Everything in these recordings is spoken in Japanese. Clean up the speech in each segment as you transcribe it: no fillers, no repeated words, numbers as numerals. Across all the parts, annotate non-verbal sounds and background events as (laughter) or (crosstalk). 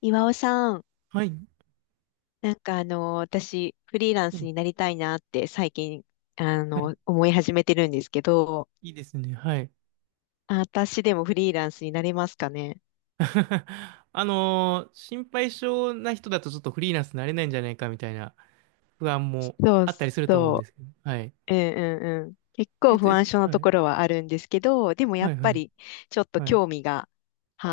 岩尾さん、はい。なんか私、フリーランうスん。になりたいなって最近、はい。思い始めてるんですけど、いいですね。はい。あ、私でもフリーランスになれますかね？(laughs) 心配性な人だとちょっとフリーランスになれないんじゃないかみたいな不安もそうあったりすると思うんでそすけど。はい。う。うんうんうん。結えっ構と不です安ね。症のはとい。ころはあるんですけど、でもやはっいはぱい。り、ちょっとはい。興味が、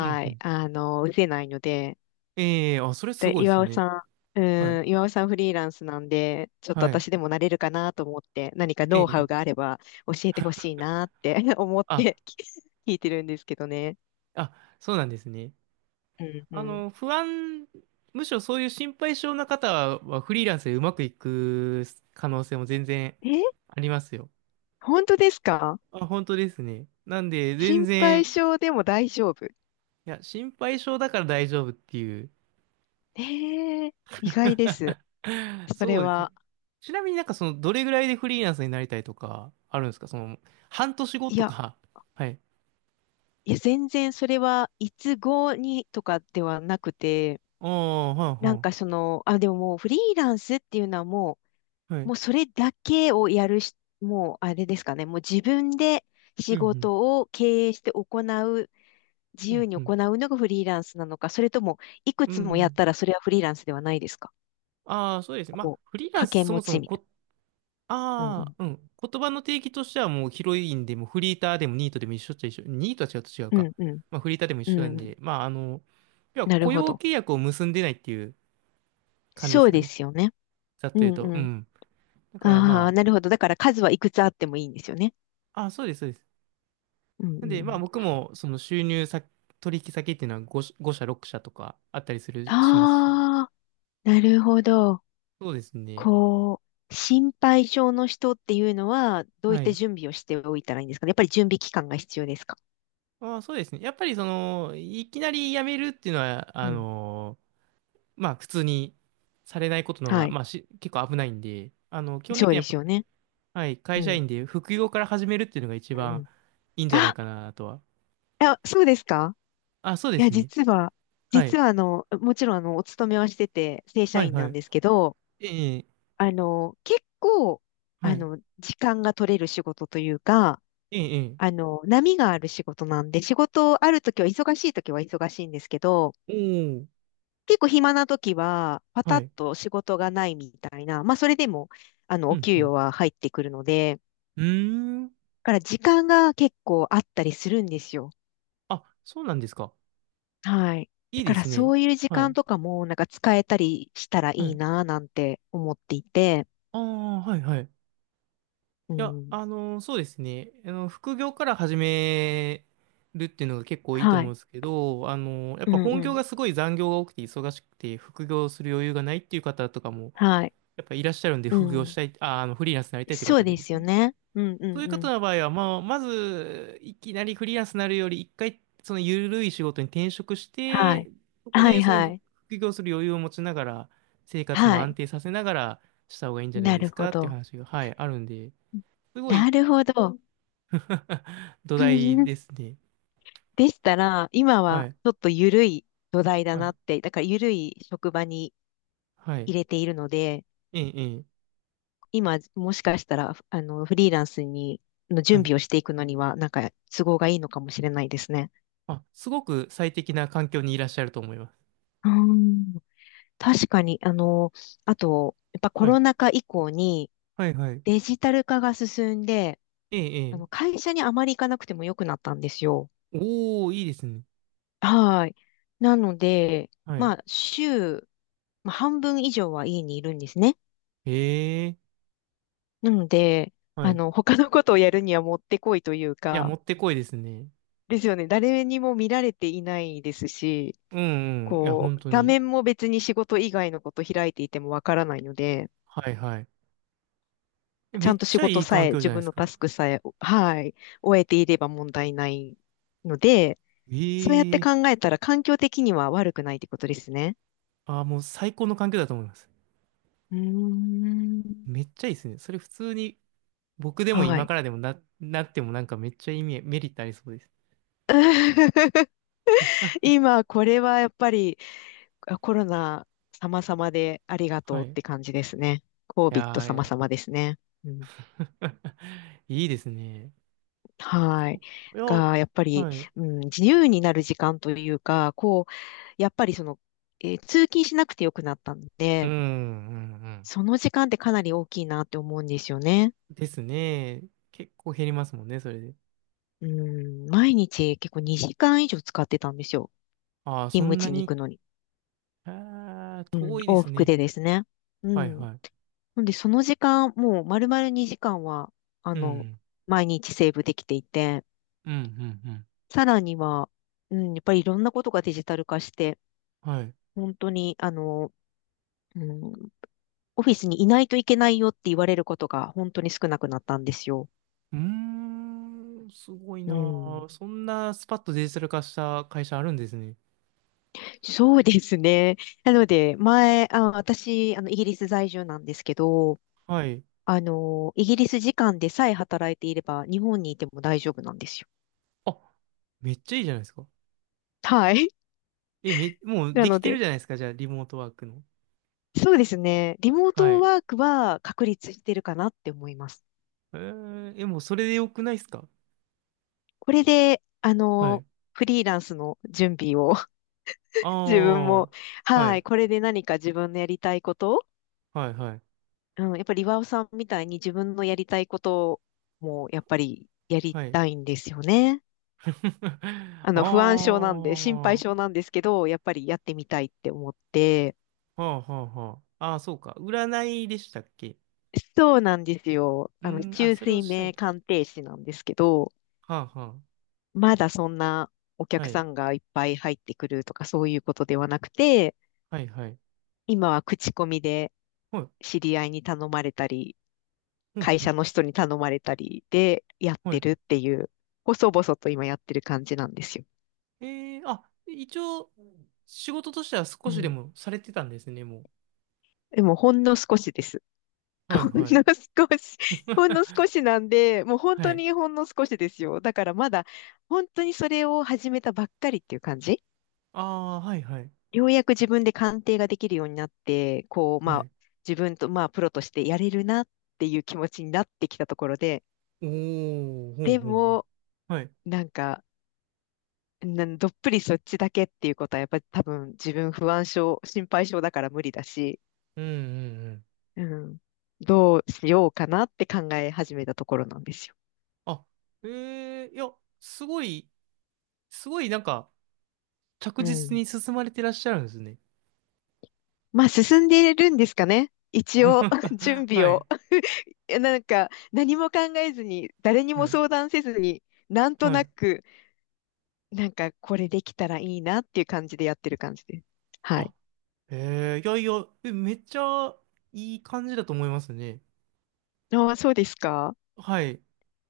うんうい、ん。失せないので、それすで、ごいです岩尾ね。さん、はい。うん、岩尾さんフリーランスなんで、ちょっとはい。私でもなれるかなと思って、何かえノウハえウがあれば教えてほしいなって (laughs) 思っあ、てき (laughs) 聞いてるんですけどね。あ、そうなんですね。うんあうん。の、不安、むしろそういう心配性な方はフリーランスでうまくいく可能性も全然え、ありますよ。本当ですか？あ、本当ですね。なんで、全心配然性でも大丈夫？いや、心配性だから大丈夫っていう。えー、意外です。(laughs) それそうですね。は。ちなみになんかその、どれぐらいでフリーランスになりたいとか、あるんですかその、半年後いとや、か。(laughs) はい。いや、全然それはいつごにとかではなくて、ああ、なんはい、かあ、でももうフリーランスっていうのはもはい。はう、もうい。それだけをやるし、もうあれですかね、もう自分でう仕ん、事を経営して行う、自う由ん、にうん、うん。行うのがフリーランスなのか、それともいくうつもやっん。たらそれはフリーランスではないですか？ああ、そうですね。まあ、こう、フリーラン掛スけそ持もそちもみたいこ、な。うあんあ、うん。言葉の定義としてはもうヒロインでもフリーターでもニートでも一緒っちゃ一緒。ニートは違うと違ううか。ん。うんうん。まあ、フリーターでも一う緒んなんうん。で、まあ、あの、要はなる雇ほ用ど。契約を結んでないっていう感じでそすうよでね。すよね。ざっとう言うんと。ううん。ん。だからああ、まなるほど。だから数はいくつあってもいいんですよね。あ、あ、そうです、そうです。うんうんなんうで、まあん。僕もその収入先、取引先っていうのは5社、ご社、6社とかあったりする、しますし。ああ、なるほど。そうですね。こう、心配性の人っていうのは、どういっはたい。準備をしておいたらいいんですかね？やっぱり準備期間が必要ですか？まあそうですね。やっぱりその、いきなり辞めるっていうのは、うあん。の、まあ普通にされないことの方はが、い。まあし、結構危ないんで、あの、基本そ的うにではやすっよね。ぱ、はい、う会社ん。員で副業から始めるっていうのが一うんう番ん。いいんじゃないあ、かなとは。あ、そうですか。あ、そうでいや、すね。実は、はい。もちろんお勤めはしてて、正社はい、員なはんい。ですけど、ええ、結構、はい。時間が取れる仕事というか、ええ、波がある仕事なんで、仕事あるときは忙しいときは忙しいんですけど、ええ、おー、結構暇な時は、パタはッい。と仕事がないみたいな、まあそれでも、うおん給うん、与は入ってくるので、だうーん。から時間が結構あったりするんですよ。あ、そうなんですか。はい。いだいかでらすそね。ういう時は間い。とかも、なんか使えたりしたらはいいい。なぁなんて思っていて、ああ、はい、はい。ういや、ん。そうですね。あの、副業から始めるっていうのが結構いいとは思うい。んですけど、やっうぱん本う業ん。がすごい残業が多くて忙しくて、副業する余裕がないっていう方とかも、はい。やっぱいらっしゃるんで、う副業しん。たい、あー、あの、フリーランスになりたいっていうそ方うででですすよね。ね。うんそうういうんう方ん。の場合は、まあ、まず、いきなりフリーランスになるより、一回、その緩い仕事に転職しはて、い。そこはでいそのは副い。副業する余裕を持ちながら、生活もは安い。定させながらした方がいいんじゃないなでるすほかっていうど。話が、はい、あるんで、すごない るほど。(laughs) 土台で (laughs) すね。でしたら、今ははい、ちょっと緩い土台だはない、って、だから緩い職場にはい、入れているので、ええ、ええ、今もしかしたら、フリーランスのは準い。備をしていくのには、なんか都合がいいのかもしれないですね。あ、すごく最適な環境にいらっしゃると思います。うん、確かに、あと、やっぱコはい、ロナ禍以降にはい、はい。デジタル化が進んで、ええ、ええ。会社にあまり行かなくても良くなったんですよ。おー、いいですね。はい。なので、はい。まあ、まあ、半分以上は家にいるんですね。へえ、なので、はい。他のことをやるにはもってこいといういや、もか、ってこいですね。ですよね。誰にも見られていないですし、うんうん。いや、こ本う、当画に。面も別に仕事以外のこと開いていてもわからないので、はいはい。ちめゃんっとち仕ゃい事いさ環え、境じ自ゃないで分すのタか。スクさえ、はい、終えていれば問題ないので、そうやってえ考ええたら環境的には悪くないってことですね。もう最高の環境だと思います。うーん。めっちゃいいですね。それ普通に僕でもは今い。からでもなってもなんかめっちゃメリットありそうです。(laughs) (laughs) 今、これはやっぱり、あ、コロナ様々でありがとはうい。っいて感じですね。や COVID ー、い様や。 々ですね。うん、(laughs) いいですね。はい。いや、が、やっぱり、はい。うん、自由になる時間というか、こう、やっぱり通勤しなくてよくなったんうん、うで、ん、うん。その時間ってかなり大きいなって思うんですよね。ですね。結構減りますもんね、それで。うん、毎日結構2時間以上使ってたんですよ。ああ、勤そ務んな地に行に。くのに。ああ、うん、遠いで往す復ね。でですね。うはい、ん。はい。なんで、その時間、もう丸々2時間は、あうの、ん、毎日セーブできていて、うん、うん、うん。さらには、うん、やっぱりいろんなことがデジタル化して、はい。本当に、うん、オフィスにいないといけないよって言われることが本当に少なくなったんですよ。うーん、すごいうなあ。ん、そんなスパッとデジタル化した会社あるんですね。そうですね。なので、あ、私、イギリス在住なんですけど、はい。イギリス時間でさえ働いていれば、日本にいても大丈夫なんですよ。あ、めっちゃいいじゃないですか。はい。もうなできのてるで、じゃないですか。じゃあ、リモートワークの。そうですね。リモーはトい。ワークは確立してるかなって思います。えー、もうそれでよくないですか。これで、はい。フリーランスの準備を あ (laughs) 自分も、あ、ははい、い、これで何か自分のやりたいこと、はい、はい、うん、やっぱり岩尾さんみたいに自分のやりたいこともやっぱりやりはい。たいんですよね。(laughs) あ不安症なんで、あ、心配は症なんですけど、やっぱりやってみたいって思って、あ、はあ、はあ。ああ、そうか。占いでしたっけ。そうなんですよ。うーん、あ、中それを水した明い。鑑定士なんですけど、はあ、はまだそんなおあ。は客い、さんがいっぱい入ってくるとかそういうことではなくて、はい、はい。今は口コミではい、知り合いに頼まれたり、うん、会う社ん、の人に頼まれたりでやっはてい。るっていう、細々と今やってる感じなんですよ。ええー、あ、一応、仕事としては少うしでん。もされてたんですね、もう。でもほんの少しです。はい (laughs) ほんはい。の少し、(laughs) ほんの少 (laughs) しなんで、もう本は当い。にほんの少しですよ。だからまだ本当にそれを始めたばっかりっていう感じ。ああ、はいはい。ようやく自分で鑑定ができるようになって、こう、まはあ、い。自分と、まあ、プロとしてやれるなっていう気持ちになってきたところで、おー、ほうでほうほう。も、はい。なんか、などっぷりそっちだけっていうことは、やっぱり多分自分不安症、心配症だから無理だし、うんうんうん。うん、どうしようかなって考え始めたところなんですよ。あ、ええいや、すごい、すごいなんか、着う実ん。に進まれてらっしゃるんですね。まあ、進んでいるんですかね？一応、(laughs) 準 (laughs) 備はい、を。いやなんか、何も考えずに、誰にはもい、相談せずに、なんとはない。く、なんか、これできたらいいなっていう感じでやってる感じです。はい。あ、えいやいや、めっちゃいい感じだと思いますね。ああ、そうですか。はい。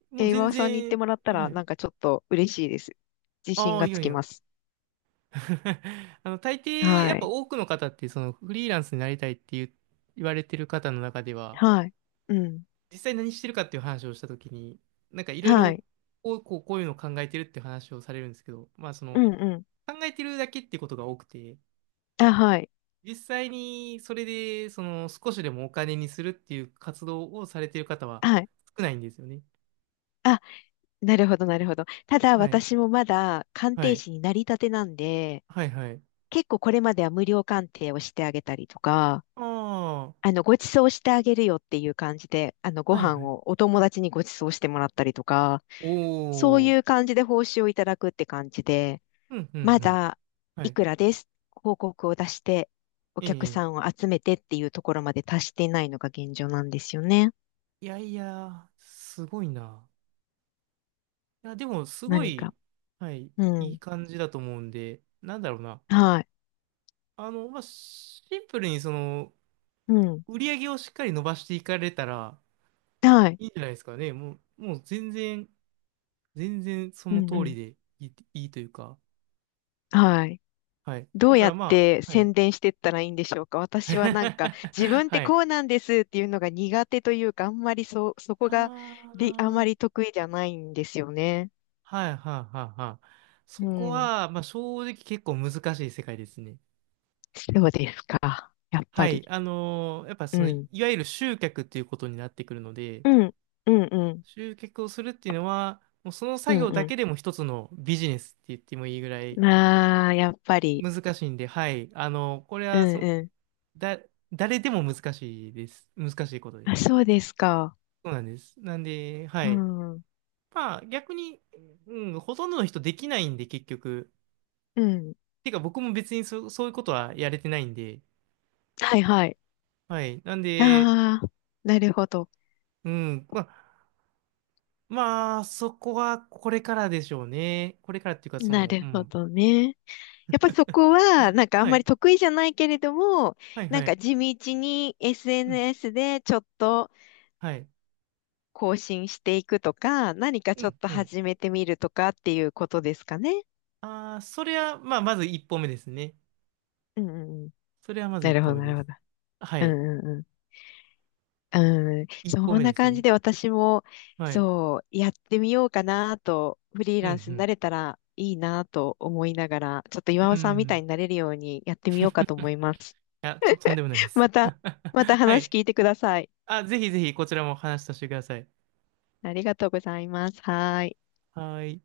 もえうー、岩全尾さんに言って然、もらったはら、い。なんかちょっと嬉しいです。自信ああ、がいつやいきや。ます。(laughs) あの、大抵、やっはぱい。多くの方って、その、フリーランスになりたいっていう言われてる方の中では、はい。うん。実際何してるかっていう話をしたときに、なんかいろいはろ、い。こう、こうこういうのを考えてるって話をされるんですけど、まあ、そうの、んう考えてるだけってことが多くて、ん。あ、はい。実際に、それで、その、少しでもお金にするっていう活動をされてる方ははい。少ないんですよね。あ、なるほど、なるほど。ただ、はい。私もまだ鑑は定い。士になりたてなんで、はい、はい。結構これまでは無料鑑定をしてあげたりとか、ああ、ご馳走してあげるよっていう感じで、ごはい、飯はい。をお友達にご馳走してもらったりとか、そうおいー。う感じで報酬をいただくって感じで、うん、うん、まうん。だはいい。くらです広告を出して、おえ客さえ。んを集めてっていうところまで達していないのが現状なんですよね。いやいや、すごいな。いや、でも、すご何か。い、はい、ういん。い感じだと思うんで、なんだろうな。はい。あの、まあ、シンプルに、その、うん。売り上げをしっかり伸ばしていかれたら、はい。いいんじゃないですかね。もう、もう全然、全然そうのんう通りん。でいい、いいというか、はい。はい。どだうかやらっまてあ、はい。宣伝してったらいいんでしょうか？私はなんか、自 (laughs) 分ってはこい。うなんですっていうのが苦手というか、あんまりそこが、あで、あんまあ、り得意じゃないんですよね。はい、はい、はい、はい。うそこん。は、まあ、正直結構難しい世界ですね。そうですか。やっぱはい、り。やっぱうその、いん。わゆる集客っていうことになってくるので、うん、うん、うん、集客をするっていうのは、もうそのう作ん、業だうけでも一つのビジネスって言ってもいいぐらん。いまあ、やっぱり。難しいんで、はい、あのこれうん、はその、うん。だ、誰でも難しいです。難しいことであ、す。そうですか。そうなんです。なんで、はうい。ん、うまあ、逆に、うん、ほとんどの人できないんで、結局。ん。てか、僕も別にそういうことはやれてないんで、はい、はい。はい。なんで、ああ、なるほど。うん。まあ、まあ、そこはこれからでしょうね。これからっていうか、そなの、うるほん。どね。やっぱりそこは、なんかあんはまりい、得意じゃないけれども、はい、なんはかい。地道に うん、SNS でちょっとはい。更新していくとか、何かうちょっん、とうん。始めてみるとかっていうことですかね？ああ、それは、まあ、まず一歩目ですね。うん、うん、うん。それはまずな一るほ歩ど、目なでるす。ほど。はうい。ん、うん、うん。うん、一歩そん目なです感じね。で私も、はい。そう、やってみようかなと、フリーうランスになん、れたらいいなと思いながら、ちょっと岩う尾ん。うさんみたいん。になれるようにやってみ (laughs) いようかと思います。や、とんでもないで (laughs) す。また、(laughs) は話い。聞いてください。あ、ぜひぜひ、こちらも話させてください。ありがとうございます。はーい。はい。